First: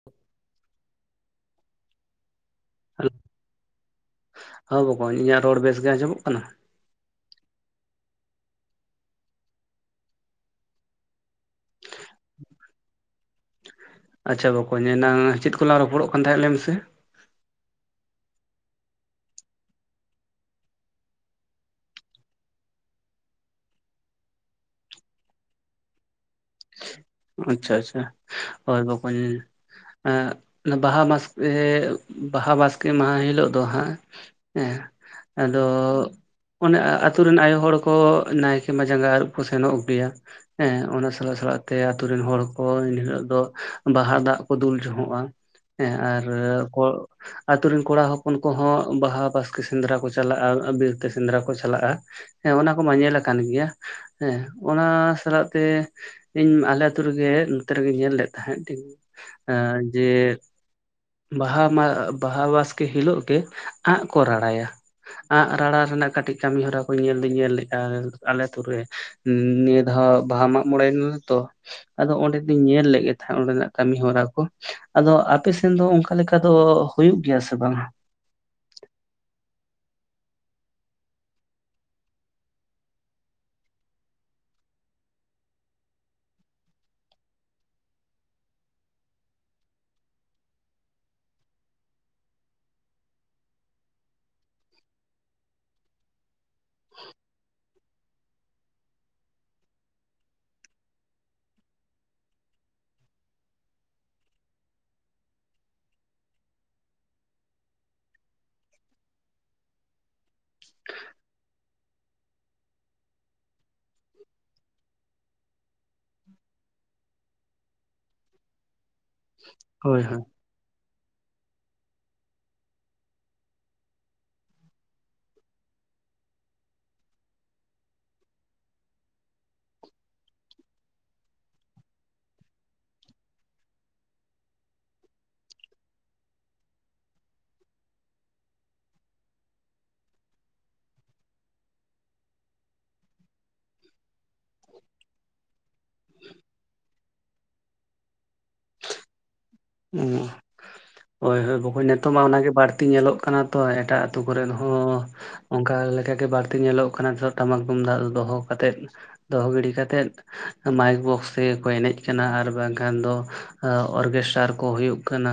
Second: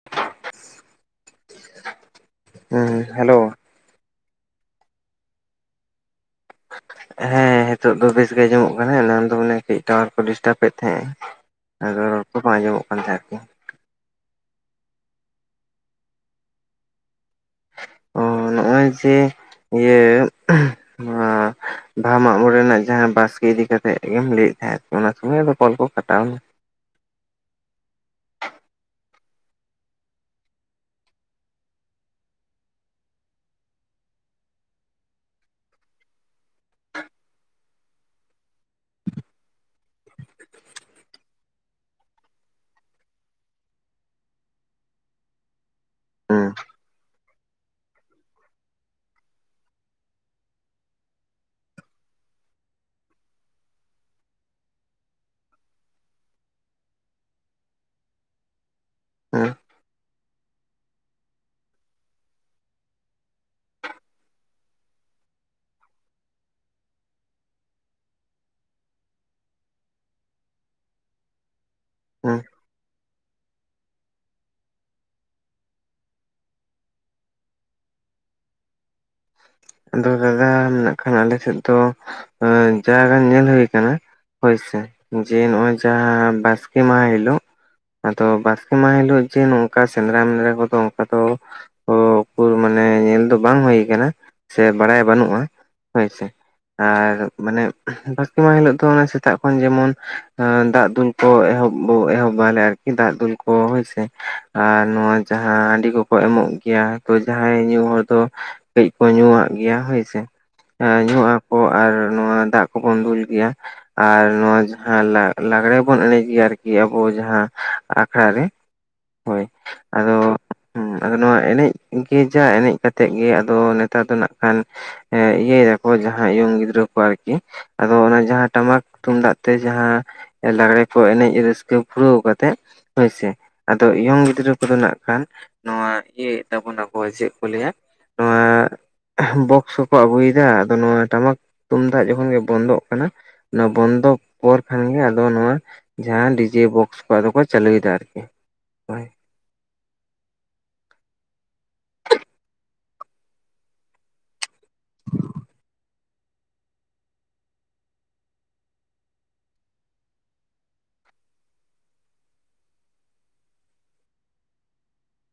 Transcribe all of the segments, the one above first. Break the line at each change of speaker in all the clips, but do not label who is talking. [inaudible]
ᱦᱮᱸ ᱦᱮᱞᱳ
ᱦᱮᱸ ᱵᱚᱠᱚᱧ ᱤᱧᱟᱹᱜ ᱨᱚᱲ ᱵᱮᱥ ᱜᱮ ᱟᱸᱡᱚᱢᱚᱜ ᱠᱟᱱᱟ?
ᱦᱮᱸ ᱦᱤᱛᱚᱜ ᱫᱚ ᱵᱮᱥ ᱜᱮ ᱟᱸᱡᱚᱢᱚᱜ ᱠᱟᱱᱟ᱾ ᱮᱱᱟᱱ ᱫᱚ ᱢᱟᱱᱮ ᱠᱟᱹᱡ ᱴᱟᱣᱟᱨ ᱠᱚ ᱰᱤᱥᱴᱟᱵ ᱮᱫ ᱛᱟᱦᱮᱸᱟᱭ᱾ ᱟᱫᱚ ᱨᱚᱲ ᱠᱚ ᱵᱟᱝ ᱟᱸᱡᱚᱢᱚᱜ ᱠᱟᱱ ᱛᱟᱦᱮᱸᱫ ᱟᱨᱠᱤ᱾
ᱟᱪᱪᱷᱟ ᱵᱚᱠᱚᱧ ᱮᱱᱟᱝ ᱪᱮᱫ ᱠᱚ ᱞᱟᱝ ᱨᱚᱯᱚᱲᱚᱜ ᱠᱟᱱ ᱛᱟᱦᱮᱸ ᱞᱟᱹᱭ ᱢᱮ ᱥᱮ
ᱚ ᱱᱚᱜᱼᱚᱭ ᱡᱮ ᱤᱭᱟᱹ ᱵᱟᱦᱟ ᱢᱟᱜᱽ ᱢᱚᱬᱮ ᱨᱮᱱᱟᱜ ᱡᱟᱦᱟᱸ ᱵᱟᱥᱠᱮ ᱤᱫᱤ ᱠᱟᱛᱮᱫ ᱜᱮᱢ ᱞᱟᱹᱭᱮᱫ ᱛᱟᱦᱮᱸᱫ ᱾ ᱚᱱᱟ ᱥᱚᱢᱚᱭ ᱟᱫᱚ ᱠᱚᱞ ᱠᱚ ᱠᱟᱴᱟᱣ ᱱᱟ᱾
ᱟᱪᱪᱷᱟ ᱟᱪᱪᱷᱟ ᱦᱳᱭ ᱵᱚᱠᱚᱧ ᱵᱟᱦᱟ ᱵᱟᱥᱠᱮ ᱵᱟᱦᱟ ᱵᱟᱥᱠᱮ ᱢᱟᱦᱟ ᱦᱤᱞᱳᱜ ᱫᱚ ᱦᱟᱸᱜ ᱦᱮᱸ ᱟᱫᱚ ᱚᱱᱮ ᱟᱛᱩ ᱨᱮᱱ ᱟᱭᱳ ᱦᱚᱲ ᱠᱚ ᱱᱟᱭᱠᱮ ᱢᱟ ᱡᱟᱸᱜᱟ ᱟᱹᱨᱩᱵ ᱠᱚ ᱥᱮᱱᱚᱜ ᱜᱮᱭᱟ᱾ ᱦᱮᱸ ᱚᱱᱟ ᱥᱟᱞᱟᱜ ᱥᱟᱞᱟᱜ ᱛᱮ ᱟᱛᱩ ᱨᱮᱱ ᱦᱚᱲ ᱠᱚ ᱮᱱᱦᱤᱞᱳᱜ ᱫᱚ ᱵᱟᱦᱟ ᱫᱟᱜ ᱠᱚ ᱫᱩᱞ ᱡᱷᱚᱜᱚᱸᱜᱼᱟ ᱦᱮᱸ ᱟᱨ
ᱦᱩᱸ
ᱠᱚᱲᱼᱼ ᱟᱛᱳ ᱨᱮᱱ ᱠᱚᱲᱟ ᱦᱚᱯᱚᱱ ᱠᱚᱦᱚᱸ ᱵᱟᱦᱟ ᱵᱟᱥᱠᱮ ᱥᱮᱸᱫᱽᱨᱟ ᱠᱚ ᱪᱟᱞᱟᱜᱼᱟ᱾ ᱵᱤᱨ ᱛᱮ ᱥᱮᱸᱫᱽᱨᱟ ᱠᱚ ᱪᱟᱞᱟᱜᱼᱟ᱾ ᱦᱮᱸ ᱚᱱᱟ ᱠᱚ ᱢᱟ ᱧᱮᱞ ᱟᱠᱟᱱ ᱜᱮᱭᱟ᱾ ᱦᱮᱸ ᱚᱱᱟ ᱥᱟᱞᱟᱜ ᱛᱮ ᱤᱧ ᱟᱞᱮ ᱟᱹᱛᱩ ᱨᱮᱜᱮ ᱱᱚᱛᱮ ᱨᱮᱜᱮᱧ ᱧᱮᱞ ᱞᱮᱫ ᱛᱟᱦᱮᱸᱫ
ᱦᱩᱸ
ᱡᱮ ᱵᱟᱦᱟ ᱵᱟᱦᱟ ᱵᱟᱥᱠᱮ ᱦᱤᱞᱳᱜ ᱜᱮ ᱟᱸᱜ ᱠᱚ ᱨᱟᱲᱟᱭᱟ᱾ ᱟᱸᱜ ᱨᱟᱲᱟ ᱨᱮᱱᱟᱜ ᱠᱟᱹᱴᱤᱡ ᱠᱟᱹᱢᱤ ᱦᱚᱨᱟ ᱠᱚ ᱧᱮᱞ ᱫᱚᱧ ᱧᱮᱞ ᱞᱮᱫᱼᱟ ᱟᱞᱮ ᱟᱛᱩ ᱨᱮ᱾ ᱱᱤᱭᱟᱹ ᱫᱷᱟᱣ ᱵᱟᱦᱟ ᱢᱟᱜ ᱢᱚᱬᱮᱭ ᱱᱟᱞᱮ ᱛᱚ ᱟᱫᱚ ᱚᱸᱰᱮ
ᱦᱩᱸ
ᱫᱚᱧ ᱧᱮᱞ ᱞᱮᱫ ᱜᱮ ᱛᱟᱦᱮᱸᱫ ᱚᱸᱰᱮᱱᱟᱜ ᱠᱟᱹᱢᱤ ᱦᱚᱨᱟ ᱠᱚ᱾ ᱟᱫᱚ ᱟᱯᱮᱥᱮᱱ ᱫᱚ ᱚᱱᱠᱟ ᱞᱮᱠᱟ ᱫᱚ ᱦᱩᱭᱩᱜ ᱜᱮᱭᱟ ᱥᱮ ᱵᱟᱝ?
ᱟᱫᱚ ᱫᱟᱫᱟ ᱱᱟᱜ ᱠᱷᱟᱱ ᱫᱚ ᱟᱞᱮᱥᱮᱫ ᱫᱚ ᱡᱟ ᱜᱟᱱ ᱧᱮᱞ ᱦᱩᱭ ᱠᱟᱱᱟ ᱦᱳᱭ ᱥᱮ ᱡᱮ ᱱᱚᱜᱼᱚᱭ ᱡᱟᱦᱟᱸ ᱵᱟᱥᱠᱮ ᱢᱟᱦᱟ ᱦᱤᱞᱳᱜ ᱟᱫᱚ ᱵᱟᱥᱠᱮ ᱢᱟᱦᱟ ᱦᱤᱞᱳᱜ ᱡᱮ ᱱᱚᱝᱠᱟ ᱥᱮᱸᱫᱽᱨᱟ ᱢᱮᱱᱫᱽᱨᱟ ᱠᱚ ᱫᱚ ᱚᱱᱠᱟ ᱫᱚ ᱚ ᱩᱠᱩᱨ ᱢᱟᱱᱮ ᱧᱮᱞ ᱫᱚ ᱵᱟᱝ ᱦᱩᱭ ᱟᱠᱟᱱᱟ᱾ ᱥᱮ ᱵᱟᱲᱟᱭ ᱵᱟᱹᱱᱩᱜᱼᱟ ᱦᱳᱭᱥᱮ᱾ ᱟᱨ ᱢᱟᱱᱮ ᱵᱟᱥᱠᱮ ᱢᱟᱦᱟ ᱦᱤᱞᱳᱜ ᱫᱚ ᱚᱱᱟ ᱥᱮᱛᱟᱜ ᱠᱷᱚᱱ ᱡᱮᱢᱚᱱ ᱫᱟᱜ ᱫᱩᱞ ᱠᱚ ᱮᱦᱚᱵ ᱮᱦᱚᱵᱟᱞᱮ ᱟᱨᱠᱤ ᱫᱟᱜ ᱫᱩᱞ ᱠᱚ ᱦᱳᱭᱥᱮ, ᱟᱨ ᱱᱚᱣᱟ ᱡᱟᱦᱟᱸ ᱦᱟᱺᱰᱤ ᱠᱚ ᱠᱚ ᱮᱢᱚᱜ ᱜᱮᱭᱟ ᱛᱚ ᱡᱟᱦᱟᱭ ᱧᱩ ᱦᱚᱲ ᱫᱚ ᱠᱟᱹᱡ ᱠᱚ ᱧᱩᱣᱟᱜ ᱜᱮᱭᱟ ᱦᱳᱭᱥᱮ, ᱧᱩ ᱟᱠᱚ ᱟᱨ ᱱᱚᱣᱟ ᱫᱟᱜ ᱠᱚ ᱵᱚᱱ ᱫᱩᱞ ᱜᱮᱭᱟ᱾ ᱟᱨ ᱱᱚᱣᱟ ᱡᱟᱦᱟᱸ ᱞᱟᱜᱽᱲᱮ ᱵᱚᱱ ᱮᱱᱮᱡ ᱜᱮᱭᱟ ᱟᱨᱠᱤ ᱟᱵᱚ ᱡᱟᱦᱟᱸ ᱟᱠᱷᱲᱟ ᱨᱮ ᱦᱳᱭ
ᱦᱳᱭ
ᱟᱫᱚ
ᱦᱳᱭ
ᱦᱮᱸ ᱟᱫᱚ ᱱᱚᱣᱟ ᱮᱱᱮᱡ ᱜᱮ ᱡᱟ ᱮᱱᱮᱡ ᱠᱟᱛᱮᱜ ᱜᱮ ᱟᱫᱚ ᱱᱮᱛᱟᱨ ᱫᱚ ᱱᱟᱜ ᱠᱷᱟᱱ ᱮ ᱤᱭᱟᱹᱭ ᱫᱟ ᱠᱚ ᱡᱟᱦᱟᱸᱭ ᱤᱭᱚᱝ ᱜᱤᱫᱽᱨᱟᱹ ᱠᱚ ᱟᱨᱠᱤ᱾ ᱟᱫᱚ ᱚᱱᱟ ᱡᱟᱦᱟᱸ ᱴᱟᱢᱟᱠ ᱛᱩᱢᱫᱟᱜ ᱛᱮ ᱡᱟᱦᱟᱸ ᱞᱟᱜᱽᱲᱮ ᱠᱚ ᱮᱱᱮᱡ ᱨᱟᱹᱥᱠᱟᱹ ᱯᱩᱨᱟᱹᱣ ᱠᱟᱛᱮᱜ ᱦᱳᱭᱥᱮ ᱟᱫᱚ ᱤᱭᱚᱝ ᱜᱤᱫᱽᱨᱟᱹ ᱠᱚᱫᱚ ᱱᱟᱜ ᱠᱷᱟᱱ ᱱᱚᱣᱟ ᱤᱭᱟᱹ ᱭᱮᱜ ᱛᱟᱵᱚᱱᱟ ᱠᱚ ᱪᱮᱫ ᱠᱚ ᱞᱟᱹᱭᱟ ᱱᱚᱣᱟ ᱵᱚᱠᱥ ᱠᱚᱠᱚ ᱟᱹᱜᱩᱭᱮᱫᱟ᱾ ᱟᱫᱚ ᱱᱚᱣᱟ ᱴᱟᱢᱟᱠ ᱛᱩᱢᱫᱟᱜ ᱡᱚᱠᱷᱚᱱ ᱜᱮ ᱵᱚᱱᱫᱚᱜ ᱠᱟᱱᱟ ᱱᱚᱣᱟ ᱵᱚᱱᱫᱚ ᱯᱚᱨ ᱠᱷᱟᱱ ᱜᱮ ᱟᱫᱚ ᱱᱚᱣᱟ ᱡᱟᱦᱟᱸ ᱰᱤᱡᱮ ᱵᱚᱠᱥ ᱠᱚ ᱟᱫᱚ ᱠᱚ ᱪᱟᱹᱞᱩᱭᱮᱫᱟ ᱟᱨᱠᱤ᱾ ᱦᱳᱭ
ᱦᱳᱭ ᱦᱳᱭ ᱵᱚᱠᱚᱧ ᱱᱤᱛᱚᱜ ᱢᱟ ᱚᱱᱟᱜ ᱜᱮ ᱵᱟᱹᱲᱛᱤ ᱧᱮᱞᱚᱜ ᱠᱟᱱᱟ ᱛᱚ ᱮᱴᱟᱜ ᱟᱛᱳ ᱠᱚᱨᱮᱫ ᱦᱚᱸ᱾ ᱦᱚᱸ ᱚᱱᱠᱟ ᱞᱮᱠᱟ ᱜᱮ ᱵᱟᱹᱲᱛᱤ ᱧᱮᱞᱚᱜ ᱠᱟᱱᱟ ᱱᱤᱛᱚᱜ ᱴᱟᱢᱟᱠ ᱛᱩᱢᱫᱟᱜ ᱫᱚᱦᱚ ᱠᱟᱛᱮᱫ ᱫᱚᱦᱚ ᱜᱤᱲᱤ ᱠᱟᱛᱮᱫ ᱢᱟᱭᱤᱠ ᱵᱚᱠᱥ ᱛᱮᱜᱮ ᱠᱚ ᱮᱱᱮᱡ ᱠᱟᱱᱟ᱾ ᱟᱨ ᱵᱟᱝᱠᱷᱟᱱ ᱫᱚ ᱚᱨᱜᱮᱥᱴᱟᱨ, ᱠᱚ ᱦᱳᱭᱳᱜ ᱠᱟᱱᱟ᱾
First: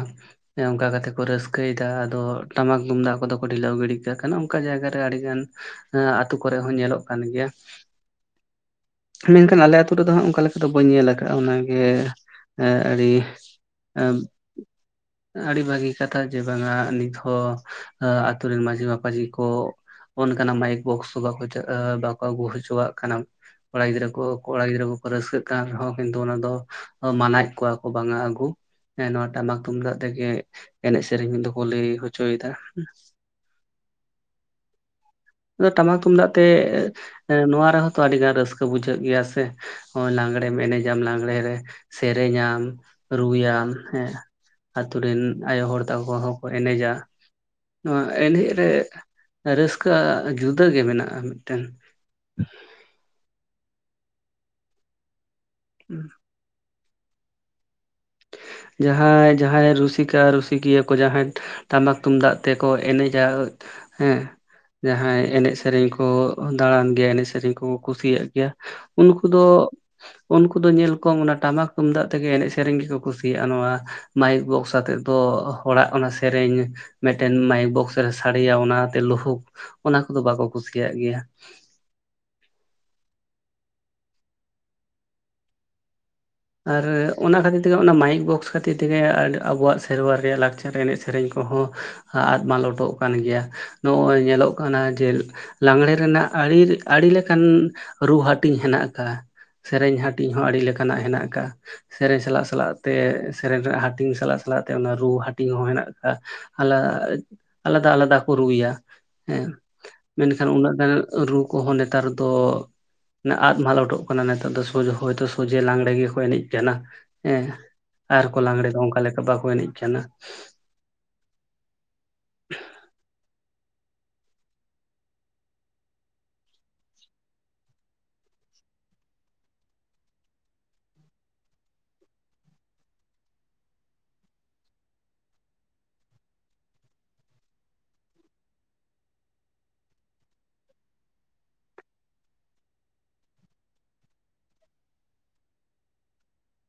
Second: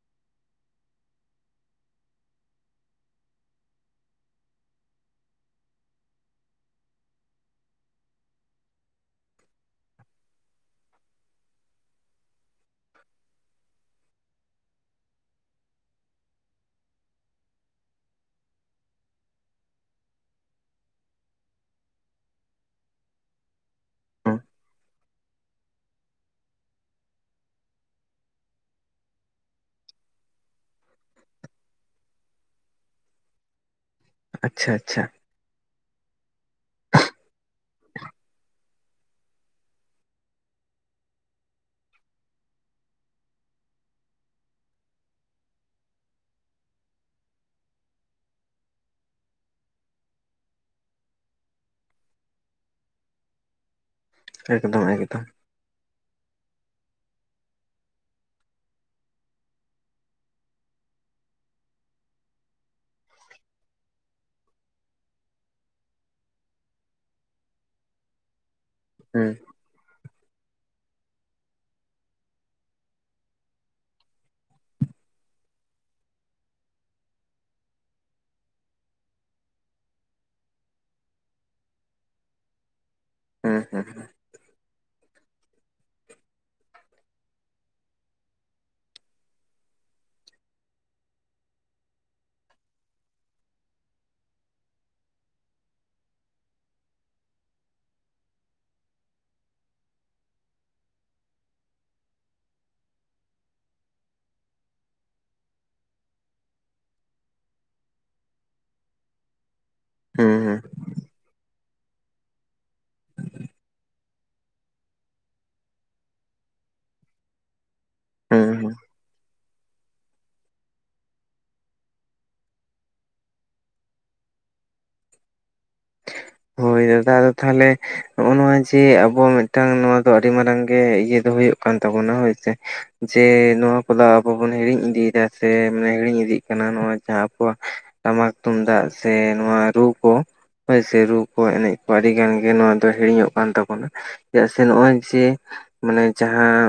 ᱚᱱᱠᱟ ᱠᱟᱛᱮ ᱠᱚ ᱨᱟᱹᱥᱠᱟᱹᱭᱫᱟ᱾ ᱟᱫᱚ ᱴᱟᱢᱟᱠ ᱛᱩᱢᱫᱟᱜ ᱠᱚᱫᱚ ᱠᱚ ᱰᱷᱤᱞᱟᱹᱣ ᱜᱤᱰᱤ ᱠᱟᱜ ᱠᱟᱱᱟ᱾ ᱚᱱᱠᱟ ᱡᱟᱭᱜᱟ ᱨᱮ ᱟᱹᱰᱤ ᱜᱟᱱ ᱮᱸ ᱟᱹᱛᱩ ᱠᱚ ᱨᱮ ᱦᱚᱸ ᱧᱮᱞᱚᱜ ᱠᱟᱱ ᱜᱮᱭᱟ᱾ ᱢᱮᱱᱠᱷᱟᱱ ᱟᱞᱮ ᱟᱹᱛᱩ ᱨᱮᱫᱚ ᱦᱟᱸᱜ ᱚᱱᱠᱟ ᱞᱮᱠᱟ ᱫᱚ ᱵᱟᱹᱧ ᱧᱮᱞ ᱟᱠᱟᱜᱼᱟ᱾ ᱚᱱᱟᱜᱮ ᱮᱸ ᱟᱹᱲᱤ ᱮᱜ ᱟᱹᱰᱤ ᱵᱷᱟᱹᱜᱤ ᱠᱟᱛᱷᱟ ᱡᱮ ᱵᱟᱝᱟ ᱱᱤᱛ ᱦᱚᱸ ᱟᱛᱩ ᱨᱮᱱ ᱢᱟᱺᱡᱷᱤ ᱢᱟᱯᱟᱡᱤ ᱠᱚ ᱚᱱᱠᱟᱱᱟᱜ ᱢᱟᱭᱤᱠ ᱵᱚᱠᱥ ᱵᱟᱠᱚ ᱟᱹᱜᱩ ᱦᱚᱪᱚᱣᱟᱜ ᱠᱟᱱᱟ ᱠᱚᱲᱟ ᱜᱤᱫᱽᱨᱟᱹ ᱠᱚ
ᱦᱩᱸ
ᱠᱚᱲᱟ ᱜᱤᱫᱽᱨᱟᱹ ᱠᱚᱠᱚ ᱨᱟᱹᱥᱠᱟᱹᱜ ᱠᱟᱱ ᱨᱮᱦᱚᱸ ᱠᱤᱱᱛᱩ ᱚᱱᱟ ᱫᱚ ᱢᱟᱱᱟᱭᱮᱫ ᱠᱚᱣᱟ ᱠᱚ ᱵᱟᱝᱟ ᱟᱹᱜᱩ ᱦᱮᱸ ᱱᱚᱣᱟ ᱴᱟᱢᱟᱠ ᱛᱩᱢᱫᱟᱜ ᱛᱮᱜᱮ ᱮᱱᱮᱡ ᱥᱮᱨᱮᱧ ᱫᱚᱠᱚ ᱞᱟᱹᱭ ᱦᱚᱪᱚᱭᱮᱫᱟ᱾
ᱟᱪᱪᱷᱟ ᱟᱪᱪᱷᱟ
ᱟᱫᱚ ᱴᱟᱢᱟᱠ ᱛᱩᱢᱫᱟᱜ ᱛᱮ ᱮ ᱱᱚᱶᱟ ᱨᱮᱦᱚᱸ ᱛᱚ ᱟᱹᱰᱤ ᱜᱟᱱ ᱨᱟᱹᱥᱠᱟᱹ ᱵᱩᱡᱷᱟᱹᱜ ᱜᱮᱭᱟ ᱥᱮ ᱱᱚᱜᱚᱸᱭ ᱞᱟᱜᱽᱲᱮᱢ ᱮᱱᱮᱡᱟᱢ ᱞᱟᱜᱽᱲᱮ ᱨᱮ ᱥᱮᱨᱮᱧᱟᱢ ᱨᱩᱭᱟᱢ ᱦᱮᱸ ᱟᱛᱳ ᱨᱮᱱ ᱟᱭᱳ ᱦᱚᱲ ᱛᱟᱠᱚ ᱦᱚᱸᱠᱚ ᱮᱱᱮᱡᱟ ᱱᱚᱣᱟ ᱮᱱᱮᱡ ᱨᱮ ᱨᱟᱹᱥᱠᱟᱹ ᱡᱩᱫᱟᱹ ᱜᱮ ᱢᱮᱱᱟᱜᱼᱟ ᱢᱤᱫᱴᱮᱱ
ᱮᱠᱫᱚᱢ ᱮᱠᱫᱚᱢ
ᱦᱮᱸ ᱡᱟᱦᱟᱸᱭ ᱡᱟᱦᱟᱸᱭ ᱨᱩᱥᱤᱠᱟ ᱨᱩᱥᱤᱠᱤᱭᱟᱹ ᱠᱚ ᱡᱟᱦᱟᱸᱭ ᱴᱟᱢᱟᱠ ᱛᱩᱢᱫᱟᱜ ᱛᱮᱠᱚ ᱮᱱᱮᱡᱟ ᱦᱮᱸ ᱡᱟᱦᱟᱸᱭ ᱮᱱᱮᱡ ᱥᱮᱨᱮᱧ ᱠᱚ ᱫᱟᱬᱟᱱ ᱜᱮᱭᱟ ᱮᱱᱮᱡ ᱥᱮᱨᱮᱧ ᱠᱚᱠᱚ ᱠᱩᱥᱤᱭᱟᱜ ᱜᱮᱭᱟ ᱩᱱᱠᱩ
ᱦᱩᱸ
ᱫᱚ ᱩᱱᱠᱩ ᱫᱚ ᱧᱮᱞ ᱠᱚᱢ ᱚᱱᱟ ᱴᱟᱢᱟᱠ ᱛᱩᱢᱫᱟᱜ ᱛᱮᱜᱮ ᱮᱱᱮᱡ ᱥᱮᱨᱮᱧ ᱜᱮᱠᱚ ᱠᱩᱥᱤᱭᱟᱜᱼᱟ ᱱᱚᱣᱟ ᱢᱟᱭᱤᱠ ᱵᱚᱠᱥ ᱟᱛᱮᱫ ᱫᱚ ᱦᱚᱲᱟᱜ ᱚᱱᱟ ᱥᱮᱨᱮᱧ ᱢᱤᱫᱴᱮᱱ ᱢᱟᱭᱤᱠ ᱵᱚᱠᱥ ᱨᱮ ᱥᱟᱲᱤᱭᱟ ᱚᱱᱟᱛᱮ ᱞᱩᱦᱩᱠ ᱚᱱᱟ ᱠᱚᱫᱚ ᱵᱟᱠᱚ ᱠᱩᱥᱤᱭᱟᱜ ᱜᱮᱭᱟ
ᱦᱮᱸ ᱦᱮᱸ ᱦᱮᱸ
ᱟᱨ ᱚᱱᱟ ᱠᱷᱟᱹᱛᱤᱨ ᱛᱮᱜᱮ ᱚᱱᱟ ᱢᱟᱭᱤᱠ ᱵᱚᱠᱥ ᱠᱷᱟᱹᱛᱤᱨ ᱛᱮᱜᱮ ᱟᱹᱰᱤ ᱟᱵᱚᱣᱟᱜ ᱥᱮᱨᱣᱟ ᱨᱮᱭᱟᱜ ᱞᱟᱠᱪᱟᱨ ᱮᱱᱮᱡ ᱥᱮᱨᱮᱧ ᱠᱚᱦᱚᱸ ᱟᱫ ᱢᱟᱞᱚᱴᱚᱜ ᱠᱟᱱ ᱜᱮᱭᱟ ᱱᱚᱜᱼᱚᱭ ᱧᱮᱞᱚᱜ ᱠᱟᱱᱟ ᱡᱮ ᱞᱟᱜᱽᱬᱮ ᱨᱮᱱᱟᱜ ᱟᱹᱰᱤ ᱟᱹᱰᱤ ᱞᱮᱠᱟᱱ ᱨᱩ ᱦᱟᱹᱴᱤᱧ ᱢᱮᱱᱟᱜ ᱟᱠᱟᱫᱼᱟ ᱥᱮᱨᱮᱧ ᱦᱟᱹᱴᱤᱧ ᱦᱚᱸ ᱟᱹᱰᱤ ᱞᱮᱠᱟᱱᱟᱜ ᱦᱮᱱᱟᱜ ᱟᱠᱟᱜᱼᱟ ᱥᱮᱨᱮᱧ ᱥᱟᱞᱟᱜ ᱥᱟᱞᱟᱜ ᱛᱮ ᱥᱮᱨᱮᱧ ᱨᱮᱱᱟᱜ ᱦᱟᱹᱴᱤᱧ ᱥᱟᱞᱟᱜ ᱥᱟᱞᱟᱜ ᱛᱮ ᱚᱱᱟ ᱨᱩ ᱦᱟᱹᱴᱤᱧ ᱦᱚᱸ ᱢᱮᱱᱟᱜ ᱟᱠᱟᱫᱟ ᱟᱞᱟᱫᱟ ᱟᱞᱟᱫᱟ ᱠᱚ ᱨᱩᱭᱟ ᱦᱮᱸ
ᱦᱩᱸ
ᱢᱮᱱᱠᱷᱟᱱ
ᱦᱩᱸ
ᱩᱱᱟᱹᱜ ᱜᱟᱱ ᱨᱩ ᱠᱚᱦᱚᱸ ᱱᱮᱛᱟᱨ ᱫᱚ ᱟᱫ ᱢᱟᱞᱚᱴᱚᱜ ᱠᱟᱱᱟ ᱱᱮᱛᱟᱨ ᱫᱚ ᱥᱚᱡᱷᱮ ᱦᱚᱭ ᱛᱚ ᱥᱚᱡᱷᱮ ᱞᱟᱜᱽᱲᱮ ᱜᱮ ᱮᱱᱮᱡ ᱠᱟᱱᱟ ᱦᱮᱸ ᱟᱨ ᱠᱚ
ᱦᱩᱸ
ᱞᱟᱜᱽᱲᱮ
ᱦᱩᱸ
ᱫᱚ ᱚᱱᱠᱟ ᱞᱮᱠᱟ ᱵᱟᱠᱚ ᱮᱱᱮᱡ ᱠᱟᱱᱟ
ᱦᱳᱭ ᱫᱟᱫᱟ ᱟᱫᱚ ᱛᱟᱦᱚᱞᱮ ᱱᱚᱜᱼᱚ ᱱᱚᱣᱟ ᱡᱮ ᱟᱵᱚ ᱢᱤᱫᱴᱟᱝ ᱱᱚᱣᱟ ᱫᱚ ᱟᱹᱰᱤ ᱢᱟᱨᱟᱝ ᱜᱮ ᱤᱭᱟᱹ ᱫᱚ ᱦᱩᱭᱩᱜ ᱠᱟᱱ ᱛᱟᱵᱚᱱᱟ ᱦᱚᱭ ᱥᱮ ᱡᱮ ᱱᱚᱣᱟ ᱠᱚᱫᱚ ᱟᱵᱚ ᱵᱚᱱ ᱦᱤᱲᱤᱧ ᱤᱫᱤᱭᱮᱫᱟ ᱥᱮ ᱦᱤᱲᱤᱧ ᱤᱫᱤᱜ ᱠᱟᱱᱟ ᱱᱚᱣᱟ ᱡᱟᱦᱟᱸ ᱟᱵᱚᱣᱟᱜ ᱴᱟᱢᱟᱠ ᱛᱩᱢᱫᱟᱜ ᱥᱮ ᱱᱚᱣᱟ ᱨᱩ ᱠᱚ ᱦᱳᱭ ᱥᱮ ᱨᱩ ᱠᱚ ᱮᱱᱮᱡ ᱠᱚ ᱟᱹᱰᱤ ᱜᱟᱱ ᱜᱮ ᱱᱚᱣᱟ ᱫᱚ ᱦᱤᱲᱤᱧᱚᱜ ᱠᱟᱱ ᱛᱟᱵᱚᱱᱟ ᱪᱮᱫᱟᱜ ᱥᱮ ᱱᱚᱜᱼᱚᱭ ᱡᱮ ᱢᱟᱱᱮ ᱡᱟᱦᱟᱸ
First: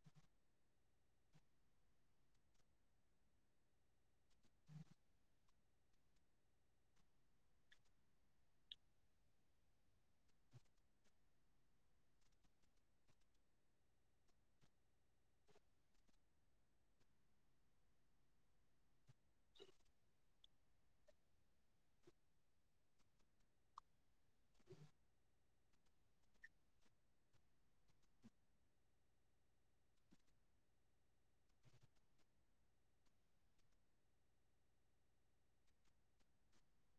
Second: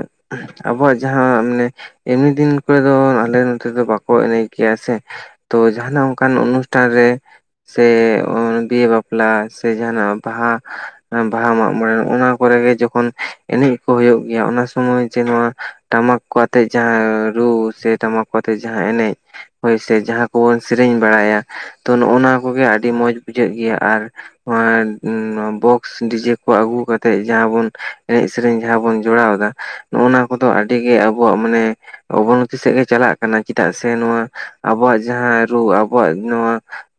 ᱟᱵᱚᱣᱟᱜ ᱡᱟᱦᱟᱸ ᱢᱟᱱᱮ ᱮᱢᱱᱤ ᱫᱤᱱ ᱠᱚᱨᱮ ᱫᱚ ᱟᱞᱮ ᱱᱚᱛᱮ ᱫᱚ ᱵᱟᱠᱚ ᱮᱱᱮᱡ ᱜᱮᱭᱟ ᱥᱮ ᱛᱚ ᱡᱟᱦᱱᱟᱜ ᱚᱱᱠᱟᱱ ᱚᱱᱩᱥᱴᱷᱟᱱ ᱨᱮ ᱥᱮ ᱵᱤᱦᱟᱹ ᱵᱟᱯᱞᱟ ᱥᱮ ᱡᱟᱦᱟᱱᱟᱜ ᱵᱟᱦᱟ ᱵᱟᱦᱟ ᱢᱟᱜ ᱢᱚᱬᱮ ᱚᱱᱟ ᱠᱚᱨᱮᱜ ᱡᱚᱠᱷᱚᱱ ᱮᱱᱮᱡ ᱠᱚ ᱦᱩᱭᱩᱜ ᱜᱮᱭᱟ ᱚᱱᱟ ᱥᱚᱢᱚᱭ ᱡᱮ ᱱᱚᱣᱟ ᱴᱟᱢᱟᱠ ᱠᱚ ᱟᱛᱮᱜ ᱡᱟᱦᱟᱸ ᱨᱩ ᱥᱮ ᱴᱟᱢᱟᱠ ᱠᱚ ᱟᱛᱮᱜ ᱡᱟᱦᱟᱸ ᱮᱱᱮᱡ ᱦᱳᱭ ᱥᱮ ᱡᱟᱦᱟᱸ ᱠᱚᱵᱚᱱ ᱥᱮᱨᱮᱧ ᱵᱟᱲᱟᱭᱟ ᱛᱚ ᱱᱚᱜᱼ ᱱᱚᱶᱟ ᱠᱚᱜᱮ ᱟᱹᱰᱤ ᱢᱚᱸᱡ ᱵᱩᱡᱷᱟᱹᱜ ᱜᱮᱭᱟ ᱟᱨ ᱵᱚᱠᱥ ᱰᱤᱡᱮ ᱠᱚ ᱟᱹᱜᱩ ᱠᱟᱛᱮᱜ ᱡᱟᱸᱦᱟ ᱵᱚᱱ ᱮᱱᱮᱡ ᱥᱮᱹᱨᱮᱧ ᱡᱟᱸ ᱵᱚᱱ ᱡᱚᱲᱟᱣ ᱮᱫᱟ ᱱᱚᱜᱼᱱᱟ ᱠᱚᱫᱚ ᱟᱹᱰᱤ ᱜᱮ ᱟᱵᱚᱣᱟᱜ ᱢᱟᱱᱮ ᱚᱵᱚᱱᱚᱛᱚᱛᱤ ᱥᱮᱫ ᱜᱮ ᱪᱟᱞᱟᱜ ᱠᱟᱱᱟ ᱪᱮᱫᱟᱜ ᱥᱮ ᱱᱚᱣᱟ ᱟᱵᱚᱣᱟᱜ ᱡᱟᱦᱟᱸ ᱨᱩ ᱟᱵᱚᱣᱟᱜ ᱱᱚᱣᱟ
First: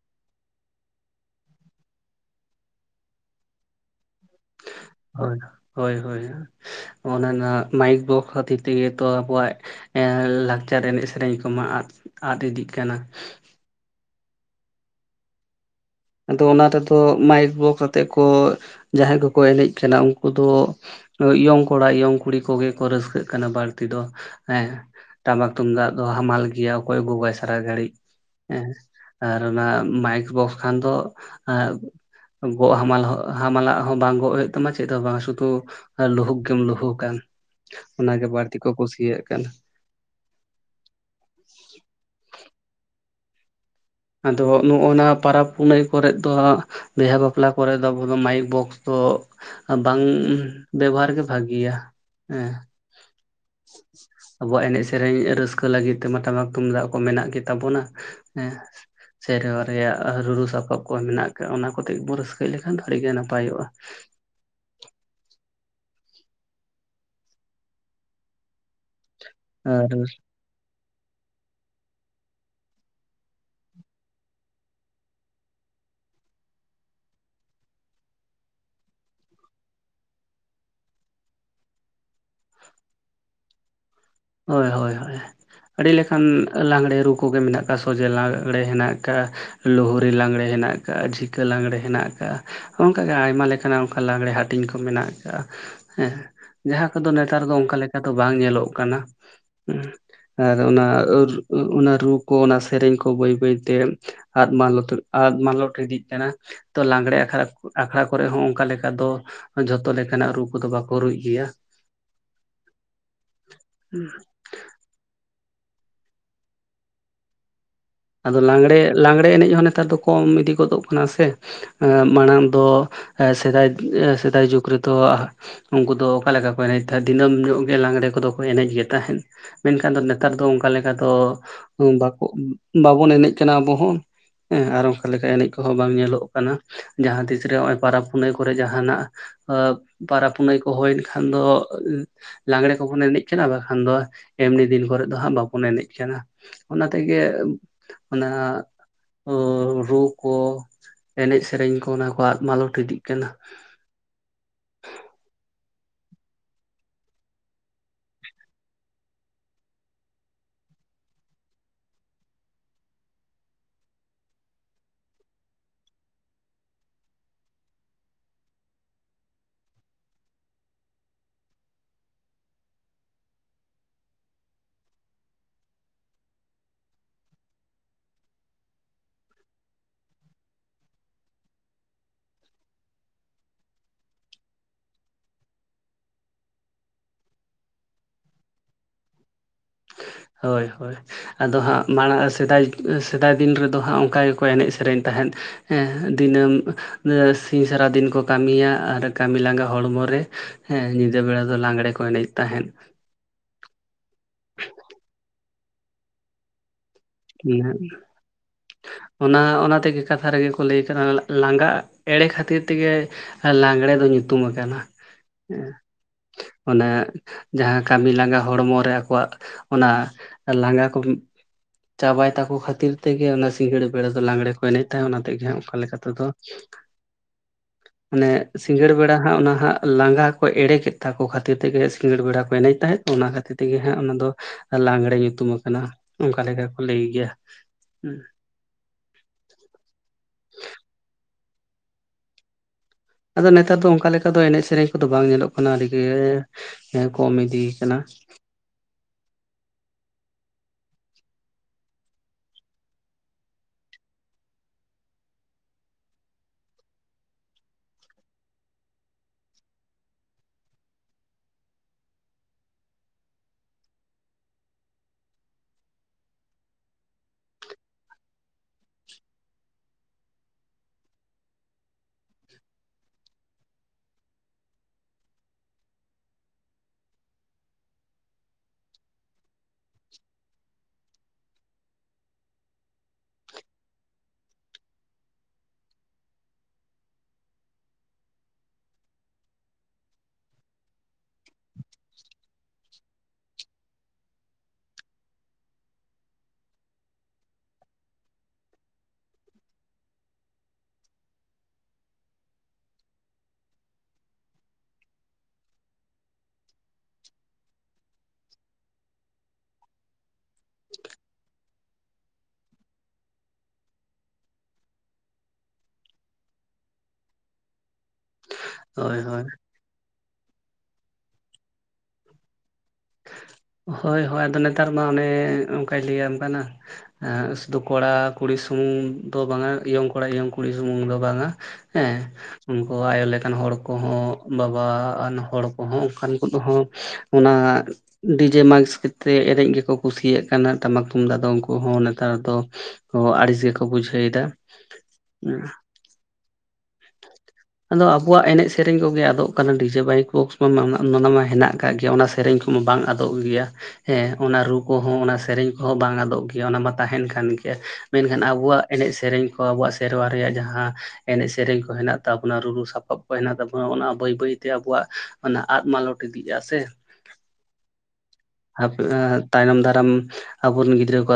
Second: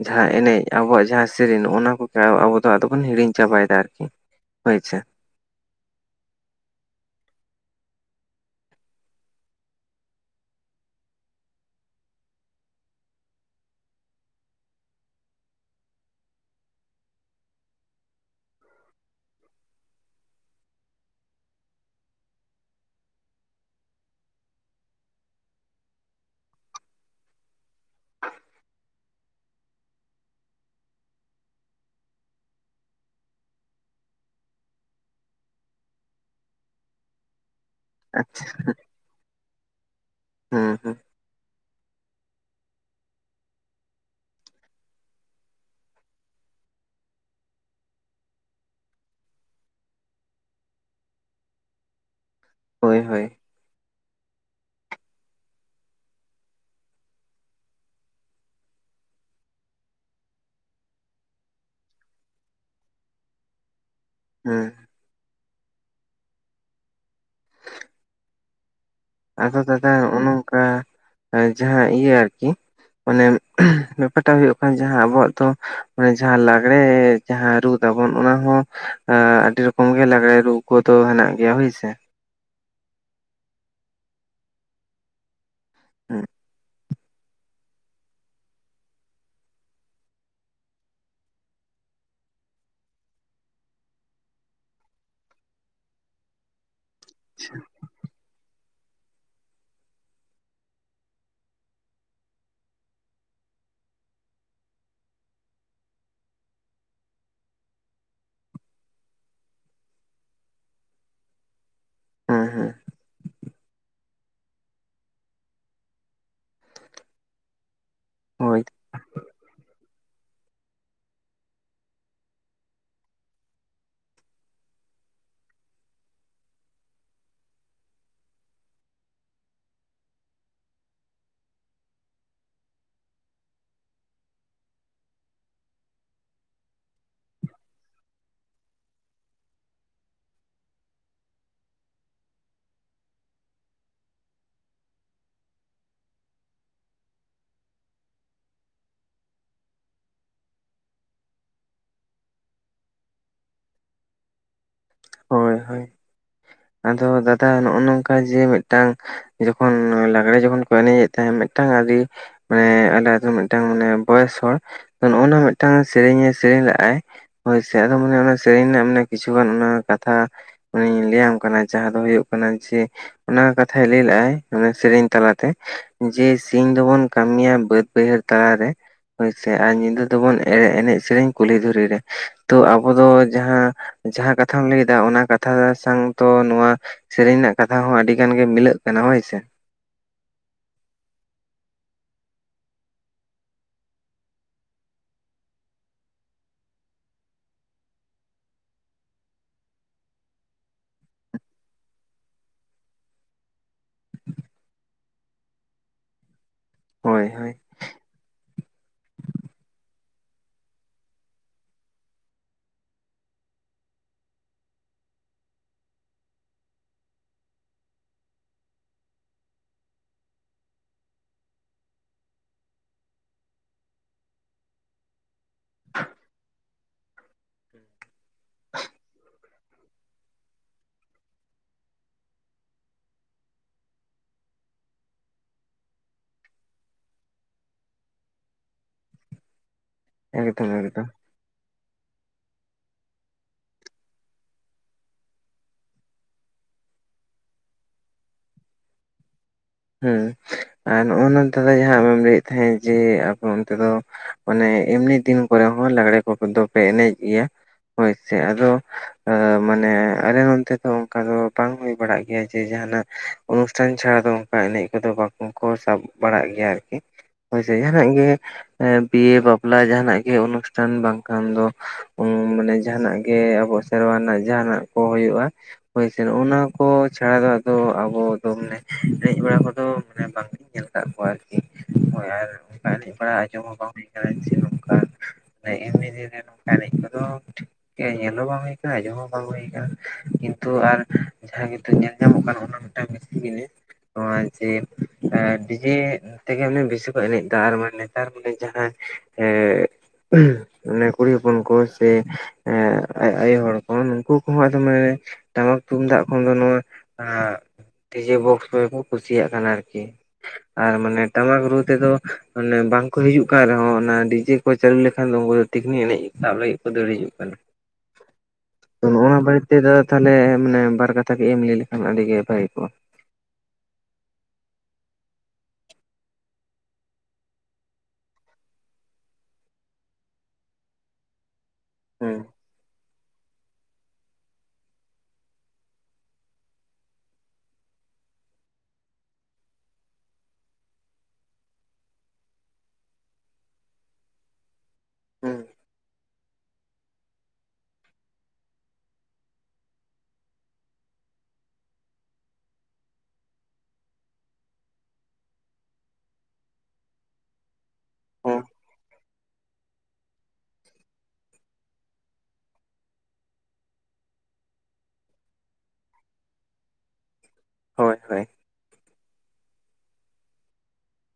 ᱡᱟᱦᱟᱸ ᱮᱱᱮᱡ ᱟᱵᱚᱣᱟᱜ ᱡᱟᱦᱟᱸ ᱥᱮᱨᱮᱧ ᱱᱚᱜᱼᱱᱟ ᱠᱚ ᱟᱵᱚ ᱫᱚ ᱟᱫᱚ ᱵᱚᱱ ᱦᱤᱲᱤᱧ ᱪᱟᱵᱟᱭᱮᱫᱟ ᱟᱨᱠᱤ ᱦᱳᱭᱥᱮ
ᱦᱭ ᱦᱳᱭ ᱦᱳᱭ ᱚᱱᱟ ᱢᱟᱭᱤᱠ ᱵᱚᱠᱥ ᱠᱷᱟᱹᱛᱤᱨ ᱛᱮᱜᱮ ᱛᱚ ᱟᱵᱚᱣᱟᱜ ᱮᱸᱜ ᱞᱟᱠᱪᱟᱨ ᱮᱱᱮᱡ ᱥᱮᱨᱮᱧ ᱠᱚᱢᱟ ᱟᱫ ᱟᱫ ᱤᱫᱤᱜ ᱠᱟᱱᱟ ᱟᱫᱚ ᱚᱱᱟ ᱨᱮᱫᱚ ᱢᱟᱭᱤᱠ ᱵᱚᱠᱥ ᱟᱛᱮᱜ ᱠᱚ ᱡᱟᱦᱟᱸᱭ ᱠᱚᱠᱚ ᱮᱱᱮᱡ ᱠᱟᱱᱟ ᱩᱱᱠᱩ ᱫᱚ ᱭᱚᱝ ᱠᱚᱲᱟ ᱤᱭᱚᱝ ᱠᱩᱲᱤ ᱠᱚᱜᱮ ᱠᱚ ᱨᱟᱹᱥᱠᱟᱹᱜ ᱠᱟᱱᱟ ᱵᱟᱹᱲᱛᱤ ᱫᱚ ᱦᱮᱸ ᱴᱟᱢᱟᱠ ᱛᱩᱢᱫᱟᱜ ᱫᱚ ᱦᱟᱢᱟᱞ ᱜᱮᱭᱟ ᱚᱠᱚᱭ ᱜᱚ ᱜᱟᱭ ᱥᱟᱨᱟ ᱜᱷᱟᱹᱲᱤᱡ ᱦᱮᱸ ᱟᱨ ᱚᱱᱟ ᱢᱟᱭᱤᱠ ᱵᱚᱠᱥ ᱠᱷᱟᱱ ᱫᱚ ᱮ ᱜᱚᱜ ᱦᱟᱢᱟᱞ ᱦᱟᱢᱟᱞᱟᱜ ᱦᱚᱸ ᱵᱟᱝ ᱜᱚᱜ ᱦᱩᱭᱩᱜ ᱛᱟᱢᱟ ᱪᱮᱫ ᱦᱚᱸ ᱵᱟᱝ ᱥᱩᱫᱩ ᱟᱨ ᱞᱩᱦᱩᱠ ᱜᱮᱢ ᱞᱩᱦᱩ ᱟ ᱚᱱᱟᱜᱼᱮ
ᱟᱪᱪᱷᱟ
ᱵᱟᱹᱲᱛᱤ ᱠᱚ ᱠᱩᱥᱤᱭᱟᱜ ᱠᱟᱱᱟ
ᱦᱮᱸ ᱦᱮᱸ
[unintelligible] ᱟᱫᱚ ᱱᱚᱜᱼᱚ ᱱᱟ ᱯᱟᱨᱚᱵᱽ ᱯᱩᱱᱟᱹᱭ ᱠᱚᱨᱮᱫ ᱫᱚ ᱵᱤᱦᱟᱹ ᱵᱟᱯᱞᱟ ᱠᱚᱨᱮ ᱫᱚ ᱟᱵᱚ ᱫᱚ ᱢᱟᱭᱤᱠ ᱵᱚᱠᱥ ᱫᱚ ᱟᱨ ᱵᱟᱝ ᱵᱮᱵᱚᱦᱟᱨ ᱜᱮ ᱵᱷᱟᱹᱜᱤᱭᱟ ᱦᱮᱸ
ᱦᱳᱭ ᱦᱳᱭ
ᱟᱵᱚᱣᱟᱜ ᱮᱱᱮᱡ ᱥᱮᱨᱮᱧ ᱨᱟᱹᱥᱠᱟᱹ ᱞᱟᱹᱜᱤᱫ ᱛᱮ ᱢᱟ ᱴᱟᱢᱟᱠ ᱛᱩᱢᱫᱟᱜ ᱠᱚ ᱢᱮᱱᱟᱜ ᱜᱮᱛᱟᱵᱚᱱᱟ ᱦᱮᱸ ᱥᱮᱨᱣᱟ ᱨᱮᱭᱟᱜ ᱨᱩᱨᱩ ᱥᱟᱯᱟᱵ ᱠᱚ ᱢᱮᱱᱟᱜ ᱠᱟᱜ ᱚᱱᱟ ᱠᱚᱛᱮ ᱜᱮ ᱵᱚᱱ ᱨᱟᱹᱥᱠᱟᱹᱭ ᱞᱮᱠᱷᱟᱱ ᱟᱹᱰᱤᱜᱮ ᱱᱟᱯᱟᱭᱚᱜᱼᱟ
ᱦᱮᱸ ᱟᱫᱚ
ᱟᱨ
ᱫᱟᱫᱟ ᱱᱚᱜᱼᱚ ᱱᱚᱝᱠᱟ ᱡᱟᱦᱟᱸ ᱤᱭᱟᱹ ᱟᱨᱠᱤ ᱚᱱᱮ ᱵᱮᱯᱟᱨᱴᱟᱜ ᱦᱩᱭᱩᱜ ᱠᱟᱱᱟ ᱡᱟᱦᱟᱸ ᱟᱵᱚᱣᱟᱜ ᱛᱚ ᱢᱟᱱᱮ ᱡᱟᱦᱟᱸ ᱞᱟᱜᱽᱲᱮ ᱡᱟᱦᱟᱸ ᱨᱩ ᱛᱟᱵᱚᱱ ᱚᱱᱟ ᱦᱚ ᱟᱹᱰᱤ ᱨᱚᱠᱚᱢ ᱜᱮ ᱞᱟᱜᱽᱲᱮ ᱨᱩ ᱠᱚ ᱫᱚ ᱦᱮᱱᱟᱜ ᱜᱮᱭᱟ ᱦᱳᱭ ᱥᱮ
ᱦᱳᱭ ᱦᱳᱭ ᱦᱳᱭ ᱟᱹᱰᱤ ᱞᱮᱠᱟᱱ
ᱦᱮᱸ
ᱞᱟᱜᱽᱲᱮ ᱨᱩ ᱠᱩ ᱜᱮ ᱢᱮᱱᱟᱜ ᱠᱟᱜᱼᱟ ᱥᱚᱡᱦᱮ ᱞᱟᱜᱽᱲᱮ ᱦᱮᱱᱟᱜ ᱠᱟᱜᱼᱟ ᱞᱩᱷᱩᱲᱤ ᱞᱟᱜᱽᱲᱮ ᱦᱮᱱᱟᱜ ᱠᱟᱜᱼᱟ ᱡᱷᱤᱠᱟᱹ ᱞᱟᱜᱽᱲᱮ ᱦᱮᱱᱟᱜ ᱠᱟᱜᱼᱟ ᱦᱚᱸ ᱚᱝᱠᱟᱜᱮ ᱟᱭᱢᱟ ᱞᱮᱠᱟᱱᱟᱜ ᱚᱱᱠᱟ ᱞᱟᱜᱽᱬᱮ ᱦᱟᱹᱴᱤᱧ ᱠᱚ ᱢᱮᱱᱟᱜ ᱟᱠᱟᱜᱼᱟ ᱦᱮᱸ ᱡᱟᱦᱟᱸ ᱟᱫᱚ ᱱᱮᱛᱟᱨ ᱫᱚ ᱚᱱᱠᱟ ᱞᱮᱠᱟ ᱫᱚ ᱵᱟᱝ ᱧᱮᱞᱚᱜ ᱠᱟᱱᱟ ᱟᱨ ᱚᱱᱟ ᱚᱱᱟ ᱨᱩ ᱠᱚ ᱚᱱᱟ ᱥᱮᱨᱮᱧ ᱠᱚ ᱵᱟᱹᱭ ᱵᱟᱹᱭᱛᱮ ᱟᱫ ᱢᱟᱞᱚᱛ ᱟᱫ ᱢᱟᱞᱚᱴ ᱤᱫᱤᱜ ᱠᱟᱱᱟ ᱛᱚ ᱞᱟᱜᱽᱬᱮ ᱟᱠᱷᱲᱟ ᱟᱠᱷᱲᱟ ᱠᱚᱨᱮᱜ ᱦᱚᱸ ᱚᱱᱠᱟ ᱞᱮᱠᱟ ᱫᱚ ᱡᱷᱚᱛᱚ ᱞᱮᱠᱟᱱᱟᱜ ᱨᱩ ᱠᱚᱫᱚ ᱵᱟᱠᱚ ᱨᱩᱭ ᱜᱮᱭᱟ
ᱦᱮᱸ ᱦᱮᱸ
[inaudible] ᱟᱫᱚ
ᱦᱳᱭ
ᱞᱟᱸᱜᱽᱲᱮ ᱞᱟᱸᱜᱽᱲᱮ ᱮᱱᱮᱡ ᱦᱚᱸ ᱱᱮᱛᱟᱨ ᱫᱚ ᱠᱚᱢ ᱤᱫᱤ ᱜᱚᱫᱚᱜ ᱠᱟᱱᱟ ᱥᱮ ᱮᱸ ᱢᱟᱲᱟᱝ ᱫᱚ ᱥᱮᱫᱟᱭ ᱥᱮᱫᱟᱭ ᱡᱩᱜᱽ ᱨᱮᱫᱚ ᱩᱱᱠᱩ ᱫᱚ ᱚᱠᱟ ᱞᱮᱠᱟ ᱠᱚ ᱮᱱᱮᱡ ᱛᱟᱦᱮᱸᱫ ᱫᱤᱱᱟᱹᱢ ᱧᱚᱜ ᱜᱮ ᱞᱟᱸᱜᱽᱲᱮ ᱠᱚᱫᱚ ᱠᱚ ᱮᱱᱮᱡ ᱜᱮ ᱛᱟᱦᱮᱸᱫ ᱢᱮᱱᱠᱷᱟᱱ ᱫᱚ ᱱᱮᱛᱟᱨ ᱫᱚ ᱚᱱᱠᱟ ᱞᱮᱠᱟ ᱫᱚ ᱵᱟᱵᱚᱱ ᱮᱱᱮᱡ ᱠᱟᱱᱟ ᱟᱵᱚ ᱦᱚᱸ ᱦᱮᱸ ᱟᱨ ᱚᱱᱠᱟ ᱞᱮᱠᱟ ᱮᱱᱮᱡ ᱠᱚᱦᱚᱸ ᱵᱟᱝ ᱧᱮᱞᱚᱜ ᱠᱟᱱᱟ ᱡᱟᱦᱟᱸ ᱛᱤᱥᱨᱮ ᱱᱚᱜᱼᱚᱭ ᱯᱚᱨᱚᱵᱽ ᱯᱩᱱᱟᱹᱭ ᱠᱚᱨᱮᱜ ᱡᱟᱦᱟᱱᱟᱜ ᱯᱚᱨᱚᱵ ᱯᱩᱱᱟᱹᱭ ᱠᱚ ᱦᱩᱭᱮᱱ ᱠᱷᱟᱱ ᱫᱚ ᱞᱟᱜᱽᱲᱮ ᱠᱚᱵᱚᱱ ᱮᱱᱮᱡ ᱠᱟᱱᱟ ᱵᱟᱠᱷᱟᱱ ᱫᱚ ᱮᱢᱱᱤ ᱫᱤᱱ ᱠᱚᱨᱮ ᱫᱚ ᱦᱟᱸᱜ ᱵᱟᱵᱚᱱ ᱮᱱᱮᱡ ᱠᱟᱱᱟ ᱚᱱᱟ ᱛᱮᱜᱮ ᱚᱱᱟ ᱷᱳ ᱨᱩ ᱠᱚ ᱮᱱᱮᱡ ᱥᱮᱨᱮᱧ ᱠᱚ ᱚᱱᱟ ᱠᱚ ᱟᱫ ᱢᱟᱞᱚᱴ ᱤᱫᱤᱜ ᱠᱟᱱᱟ
ᱦᱳᱭ ᱦᱳᱭ ᱟᱫᱚ ᱫᱟᱫᱟ ᱱᱚᱜᱼᱚ ᱱᱚᱝᱠᱟ ᱡᱮ ᱢᱤᱫᱴᱟᱝ ᱡᱚᱠᱷᱚᱱ ᱞᱟᱜᱽᱲᱮ ᱡᱚᱠᱷᱚᱱ ᱠᱚ ᱮᱱᱮᱡᱮᱫ ᱛᱟᱦᱮᱸᱫ ᱢᱤᱫᱴᱟᱝ ᱟᱹᱨᱤ ᱢᱟᱱᱮ ᱟᱞᱮ ᱟᱛᱳ ᱢᱤᱫᱴᱟᱝ ᱵᱚᱭᱮᱥ ᱦᱚᱲ ᱱᱚᱜᱼᱚ ᱱᱚᱣᱟ ᱢᱤᱫᱴᱟᱝ ᱥᱮᱨᱮᱧᱮ ᱥᱮᱨᱮᱹᱧ ᱞᱟᱜᱼᱟᱭ ᱦᱳᱭ ᱥᱮ ᱟᱫᱚ ᱢᱟᱱᱮ ᱚᱱᱟ ᱥᱮᱨᱮᱧ ᱨᱮᱱᱟᱜ ᱢᱟᱱᱮ ᱠᱤᱪᱷᱩ ᱜᱟᱱ ᱚᱱᱟ ᱠᱟᱛᱷᱟ ᱢᱟᱱᱤᱧ ᱞᱟᱹᱭᱟᱢ ᱠᱟᱱᱟ ᱡᱟᱦᱟᱸ ᱫᱚ ᱦᱩᱭᱩᱜ ᱠᱟᱱᱟ ᱡᱮ ᱚᱱᱟ ᱠᱚ ᱠᱟᱛᱷᱟᱭ ᱞᱟᱹᱭ ᱞᱟᱜᱼᱟᱭ ᱥᱮᱨᱮᱧ ᱛᱟᱞᱟᱛᱮ ᱡᱮ ᱥᱤᱧ ᱫᱚᱵᱚᱱ ᱠᱟᱹᱢᱤᱭᱟ ᱵᱟᱹᱫ ᱵᱟᱹᱭᱦᱟᱹᱲ ᱛᱟᱞᱟᱨᱮ ᱦᱳᱭᱥᱮ ᱟᱨ ᱧᱤᱫᱟᱹ ᱫᱚᱵᱚᱱ ᱮ ᱮᱱᱮᱡ ᱥᱮᱨᱮᱧ ᱠᱩᱞᱦᱤ ᱫᱷᱚᱨᱤ ᱨᱮ ᱛᱚ ᱟᱵᱚ ᱫᱚ ᱡᱟᱦᱟᱸ ᱡᱟᱦᱟᱸ ᱠᱟᱛᱷᱟᱢ ᱞᱟᱹᱭᱟ ᱫᱟ ᱚᱱᱟ ᱠᱟᱛᱷᱟ ᱥᱟᱝ ᱛᱚ ᱱᱚᱣᱟ ᱥᱮᱨᱮᱧ ᱨᱮᱱᱟᱜ ᱠᱟᱛᱷᱟ ᱦᱚᱸ ᱟᱹᱰᱤ ᱜᱟᱱ ᱜᱮ ᱢᱤᱞᱟᱹᱜ ᱠᱟᱱᱟ ᱦᱳᱭᱥᱮ
ᱦᱳᱭ ᱦᱳᱭ ᱟᱫᱚ ᱦᱟᱸᱜ ᱢᱟᱲᱟᱝ ᱥᱮᱫᱟᱭ ᱥᱮᱫᱟᱭ ᱫᱤᱱ ᱨᱮᱫᱚ ᱦᱟᱸᱜ ᱚᱱᱠᱟ ᱜᱮᱠᱚ ᱮᱱᱮᱡ ᱥᱮᱨᱮᱧ ᱛᱟᱦᱮᱸᱫ ᱦᱮᱸ ᱫᱤᱱᱟᱹᱢ ᱥᱤᱧ ᱥᱟᱨᱟᱫᱤᱱ ᱠᱚ ᱠᱟᱹᱢᱤᱭᱟ ᱟᱨ ᱠᱟᱹᱢᱤ ᱞᱟᱸᱜᱟ ᱦᱚᱲᱢᱚ ᱨᱮ ᱦᱮᱸ ᱧᱤᱫᱟᱹ ᱵᱮᱲᱟ ᱫᱚ ᱞᱟᱜᱽᱲᱮ ᱠᱚ ᱮᱱᱮᱡ ᱛᱟᱦᱮᱸᱫ
ᱦᱳᱭ ᱦᱳᱭ
[inaudible] ᱚᱱᱟ ᱚᱱᱟ ᱛᱮᱜᱮ ᱠᱟᱛᱷᱟ ᱨᱮᱜᱮ ᱠᱚ ᱞᱟᱹᱭ ᱠᱟᱫᱟ ᱞᱟᱸᱜᱟ ᱮᱲᱮ ᱠᱷᱟᱹᱛᱤᱨ ᱛᱮᱜᱮ ᱞᱟᱜᱽᱲᱮ ᱫᱚ ᱧᱩᱛᱩᱢ ᱠᱟᱱᱟ ᱚᱱᱮ ᱡᱟᱦᱟᱸ ᱠᱟᱹᱢᱤ ᱞᱟᱸᱜᱟ ᱦᱚᱲᱢᱚ ᱨᱮ ᱟᱠᱚᱣᱟᱜ ᱚᱱᱟ ᱞᱟᱸᱜᱟ ᱠᱚ ᱪᱟᱵᱟᱭ ᱛᱟᱠᱚ ᱠᱷᱟᱹᱛᱤᱨ ᱛᱮᱜᱮ ᱚᱱᱟ ᱥᱤᱸᱜᱟᱹᱲ ᱵᱮᱲᱟ ᱫᱚ ᱞᱟᱜᱽᱲᱮ ᱠᱚ ᱮᱱᱮᱡ ᱛᱟᱦᱮᱸ ᱚᱱᱟ ᱛᱮᱜᱮ ᱦᱟᱜ ᱚᱱᱠᱟ ᱞᱮᱠᱟ ᱛᱮᱫᱚ ᱢᱟᱱᱮ ᱥᱤᱸᱜᱟᱹᱲ ᱵᱮᱲᱟ ᱦᱟᱸᱜ ᱚᱱᱟ ᱦᱟᱸᱜ ᱞᱟᱸᱜᱟ ᱠᱚ ᱮᱲᱮᱠ ᱮᱫ ᱛᱟᱠᱚ ᱠᱷᱟᱹᱛᱤᱨ ᱛᱮᱜᱮ ᱥᱤᱸᱜᱟᱹᱲ ᱵᱮᱲᱟ ᱠᱚ ᱮᱱᱮᱡ ᱛᱟᱦᱮᱸᱫ ᱚᱱᱟ ᱠᱷᱟᱹᱛᱤᱨ ᱛᱮᱜᱮ ᱦᱟᱸᱜ ᱚᱱᱟ ᱫᱚ ᱞᱟᱜᱽᱲᱮ ᱧᱩᱛᱩᱢ ᱠᱟᱱᱟ ᱚᱱᱠᱟ ᱞᱮᱠᱟ ᱠᱚ ᱞᱟᱹᱭ ᱜᱮᱭᱟ
ᱮᱠᱫᱚᱢ ᱮᱠᱫᱚᱢ
ᱟᱫᱚ ᱱᱮᱛᱟᱨ ᱫᱚ ᱚᱱᱠᱟ ᱞᱮᱠᱟ ᱫᱚ ᱮᱱᱮᱡ ᱥᱮᱨᱮᱧ ᱠᱚᱫᱚ ᱵᱟᱝ ᱧᱮᱞᱚᱜ ᱠᱟᱱᱟ ᱟᱹᱰᱤ ᱜᱮ ᱠᱚᱢ ᱤᱫᱤᱭ ᱠᱟᱱᱟ
ᱦᱮᱸ ᱟᱨ ᱱᱚᱜᱼᱚ ᱱᱚᱛᱮ ᱡᱟᱦᱟᱸ ᱟᱢᱮᱢ ᱞᱟᱹᱭᱮᱫ ᱛᱟᱦᱮᱸᱫ ᱡᱮ ᱟᱯᱮ ᱚᱱᱛᱮ ᱫᱚ ᱢᱚᱱᱮ ᱮᱢᱱᱤ ᱫᱤᱱ ᱠᱚᱨᱮ ᱦᱚᱸ ᱞᱟᱜᱽᱲᱮ ᱠᱚ ᱫᱚᱯᱮ ᱮᱱᱮᱡ ᱜᱮᱭᱟ ᱦᱳᱭᱥᱮ ᱟᱫᱚ ᱢᱟᱱᱮ ᱟᱞᱮ ᱱᱚᱱᱛᱮ ᱫᱚ ᱚᱱᱠᱟ ᱫᱚ ᱵᱟᱝ ᱦᱩᱭ ᱵᱟᱲᱟᱜ ᱜᱮᱭᱟ ᱡᱮ ᱡᱟᱦᱟᱱᱟᱜ ᱚᱱᱩᱥᱴᱷᱟᱱ ᱪᱷᱟᱲᱟ ᱫᱚ ᱚᱱᱠᱟ ᱮᱱᱮᱡ ᱠᱚᱫᱚ ᱵᱟᱠᱚ ᱥᱟᱵ ᱵᱟᱲᱟᱜ ᱜᱮᱭᱟ ᱟᱨᱠᱤ ᱦᱚᱳᱥᱮ ᱡᱟᱦᱟᱱᱟᱜ ᱜᱮ ᱮᱸ ᱵᱤᱭᱮ ᱵᱟᱯᱞᱟ ᱡᱟᱦᱱᱟᱜ ᱜᱮ ᱚᱱᱩᱥᱴᱷᱟᱱ ᱵᱟᱝᱠᱷᱟᱱ ᱫᱚ ᱢᱟᱱᱮ ᱡᱟᱦᱟᱱᱟᱜ ᱜᱮ ᱟᱵᱚ ᱥᱮᱨᱣᱟ ᱨᱮᱱᱟᱜ ᱡᱟᱦᱟᱱᱟᱜ ᱠᱚ ᱦᱩᱭᱩᱜᱼᱟ ᱦᱳᱭ ᱥᱮ ᱚᱱᱟ ᱠᱚ ᱪᱷᱟᱲᱟ ᱫᱚ ᱟᱫᱚ ᱟᱵᱚ ᱫᱚ ᱢᱟᱱᱮ ᱮᱱᱮᱡ ᱵᱟᱲᱟ ᱠᱚᱫᱚ ᱢᱟᱱᱮ ᱵᱟᱝᱞᱤᱧ ᱧᱮᱞ ᱟᱠᱟᱫ ᱠᱚᱣᱟ ᱟᱨᱠᱤ ᱦᱳᱭ ᱟᱨ ᱚᱱᱠᱟ ᱮᱱᱮᱡ ᱵᱟᱲᱟ ᱟᱸᱡᱚᱢ ᱦᱚᱸ ᱵᱟᱝ ᱦᱩᱭ ᱠᱟᱱᱟ ᱡᱮ ᱱᱚᱝᱠᱟ ᱮᱢᱱᱤ ᱫᱤᱱ ᱨᱮ ᱮᱱᱮᱡ ᱠᱚᱫᱚ ᱧᱮᱞ ᱦᱚᱸ ᱵᱟᱝ ᱦᱩᱭ ᱟᱠᱟᱱᱟ ᱟᱸᱡᱚᱢ ᱦᱚᱸ ᱵᱟᱝ ᱦᱩᱭ ᱟᱠᱟᱱᱟ ᱠᱤᱱᱛᱩ ᱟᱨ ᱡᱟᱦᱟᱸ ᱠᱤᱱᱛᱩ ᱧᱮᱞ ᱧᱟᱢ [inaudible] ᱱᱚᱣᱟ ᱡᱮ ᱟᱨ ᱰᱤᱡᱮ ᱛᱮᱜᱮ ᱢᱟᱱᱮ ᱵᱮᱥᱤ ᱠᱚ ᱮᱱᱮᱡ ᱮᱫᱟ ᱟᱨ ᱢᱟᱱ ᱱᱮᱛᱟᱨ ᱢᱟᱱᱮ ᱡᱟᱦᱟᱸ ᱚᱱᱮ ᱠᱩᱲᱤ ᱦᱚᱯᱚᱱ ᱠᱚ ᱥᱮ ᱮ ᱟᱭᱳ ᱦᱚᱲ ᱠᱚ ᱱᱩᱠᱩ ᱠᱚᱦᱚᱸᱟᱫᱚ ᱢᱟᱱᱮ ᱴᱟᱢᱟᱠ ᱛᱩᱢᱫᱟᱜ ᱠᱷᱚᱱ ᱫᱚ ᱱᱚᱣᱟ ᱰᱤᱡᱮ ᱵᱚᱠᱥ ᱠᱚᱜᱮᱠᱚ ᱠᱩᱥᱤᱭᱟᱜ ᱠᱟᱱᱟ ᱟᱨᱠᱤ ᱟᱨ ᱢᱟᱱᱮ ᱴᱟᱢᱟᱠ ᱨᱩ ᱛᱮᱫᱚ ᱵᱟᱝᱠᱚ ᱦᱤᱡᱩᱜ ᱠᱟᱱ ᱨᱮᱦᱚᱸ ᱚᱱᱟ ᱰᱤᱡᱮ ᱠᱚ ᱪᱟᱹᱞᱩ ᱞᱮᱠᱷᱟᱱ ᱫᱚ ᱩᱱᱠᱩ ᱫᱚ ᱛᱤᱠᱷᱱᱤ ᱮᱱᱮᱡ ᱥᱟᱵ ᱞᱟᱹᱜᱤᱫ ᱠᱚ ᱫᱟᱹᱲ ᱦᱤᱡᱩᱜ ᱠᱟᱱᱟ ᱱᱚᱜᱼ
ᱦᱳᱭ
ᱱᱚᱣᱟ
ᱦᱳᱭ
ᱵᱟᱨᱮ ᱛᱮᱫᱚ ᱛᱟᱦᱞᱮ ᱢᱟᱱᱮ ᱵᱟᱨ ᱠᱟᱛᱷᱟ ᱠᱚᱹᱡ ᱮᱢ ᱞᱟᱹᱭ ᱞᱮᱠᱷᱟᱱ ᱟᱹᱰᱤᱜᱮ ᱵᱷᱟᱹᱜᱤ ᱠᱚᱜᱼᱟ
ᱦᱳᱭ ᱦᱳᱭ ᱟᱫᱚ ᱱᱮᱛᱟᱨ ᱢᱟ ᱚᱱᱮ ᱚᱱᱠᱟᱭ ᱞᱟᱹᱭᱟᱢ ᱠᱟᱱᱟ ᱮ ᱥᱩᱫᱷᱩ ᱠᱚᱲᱟᱼ ᱠᱩᱲᱤ ᱥᱩᱢᱩᱝ ᱫᱚ ᱵᱟᱝᱟ ᱤᱭᱚᱝ ᱠᱚᱲᱟ ᱤᱭᱚᱝ ᱠᱩᱲᱤ ᱥᱩᱢᱩᱝ ᱫᱚ ᱵᱟᱝᱟ ᱦᱮᱸ
ᱦᱩᱸ
ᱩᱱᱠᱩ ᱟᱭᱳ ᱞᱮᱠᱟᱱ ᱦᱚᱲ ᱠᱚᱦᱚᱸ ᱵᱟᱵᱟᱣᱟᱱ ᱦᱚᱲ ᱠᱚᱦᱚᱸ ᱚᱱᱠᱟᱱ ᱠᱚ ᱦᱚᱸ ᱚᱱᱟ ᱰᱤᱡᱮ ᱢᱟᱭᱤᱠᱥ ᱛᱮ ᱮᱱᱮᱡ ᱜᱮᱠᱚ ᱠᱩᱥᱤᱭᱟᱜ ᱠᱟᱱᱟ ᱴᱟᱢᱟᱠ ᱛᱩᱢᱫᱟᱜ ᱫᱚ ᱩᱱᱠᱩ ᱦᱚᱸ ᱱᱮᱛᱟᱨ ᱫᱚ ᱚ ᱟᱹᱲᱤᱥ ᱜᱮᱠᱚ ᱵᱩᱡᱷᱟᱹᱣ ᱫᱟ
ᱦᱩᱸ
ᱟᱫᱚ ᱟᱵᱚᱣᱟᱜ ᱮᱱᱮᱡ ᱥᱮᱨᱮᱧ ᱠᱚᱜᱮ ᱟᱫᱚᱜ ᱠᱟᱱᱟ ᱰᱤᱡᱮ ᱵᱟᱭᱤᱠ ᱵᱚᱠᱥ ᱢᱟ ᱦᱮᱱᱟᱜ ᱟᱠᱟᱫ ᱜᱮᱭᱟ ᱚᱱᱟ ᱥᱮᱨᱮᱧ ᱠᱚᱢᱟ ᱵᱟᱝ ᱟᱫᱚᱜ ᱜᱮᱭᱟ᱾ ᱦᱮᱸ ᱚᱱᱟ ᱨᱩ ᱠᱚᱦᱚᱸ ᱚᱱᱟ ᱥᱮᱨᱮᱧ ᱠᱚᱦᱚᱸ ᱵᱟᱝ ᱟᱫᱚᱜ ᱜᱮᱭᱟ ᱚᱱᱟ ᱢᱟ ᱛᱟᱦᱮᱱ ᱠᱟᱱ ᱜᱮᱭᱟ᱾ ᱢᱮᱱᱠᱷᱟᱱ
ᱦᱳᱭ
ᱟᱵᱚᱣᱟᱜ ᱮᱱᱮᱡ ᱥᱮᱨᱮᱧ ᱠᱚ ᱟᱵᱚᱣᱟᱜ ᱥᱮᱨᱣᱟ ᱨᱮᱭᱟᱜ ᱡᱟᱦᱟᱸ ᱮᱱᱮᱡ ᱥᱮᱨᱮᱧ ᱠᱚ ᱦᱮᱱᱟᱜ ᱛᱟᱵᱚᱱᱟ ᱨᱩᱨᱩ ᱥᱟᱯᱟᱵ ᱠᱚ ᱦᱮᱱᱟᱜ ᱛᱟᱵᱚᱱᱟ ᱚᱱᱟ ᱵᱟᱹᱭ ᱵᱟᱹᱭᱛᱮ ᱟᱵᱚᱣᱟᱜ ᱚᱱᱟ ᱟᱫᱽ ᱢᱟᱞᱚᱴ ᱤᱫᱤᱜᱼᱟ ᱥᱮ
[inaudible] ᱦᱳᱭ
ᱛᱟᱭᱱᱚᱢ ᱫᱟᱨᱟᱢ ᱟᱵᱚᱨᱮᱱ ᱜᱤᱫᱽᱨᱟᱹ ᱠᱚᱣᱟᱜ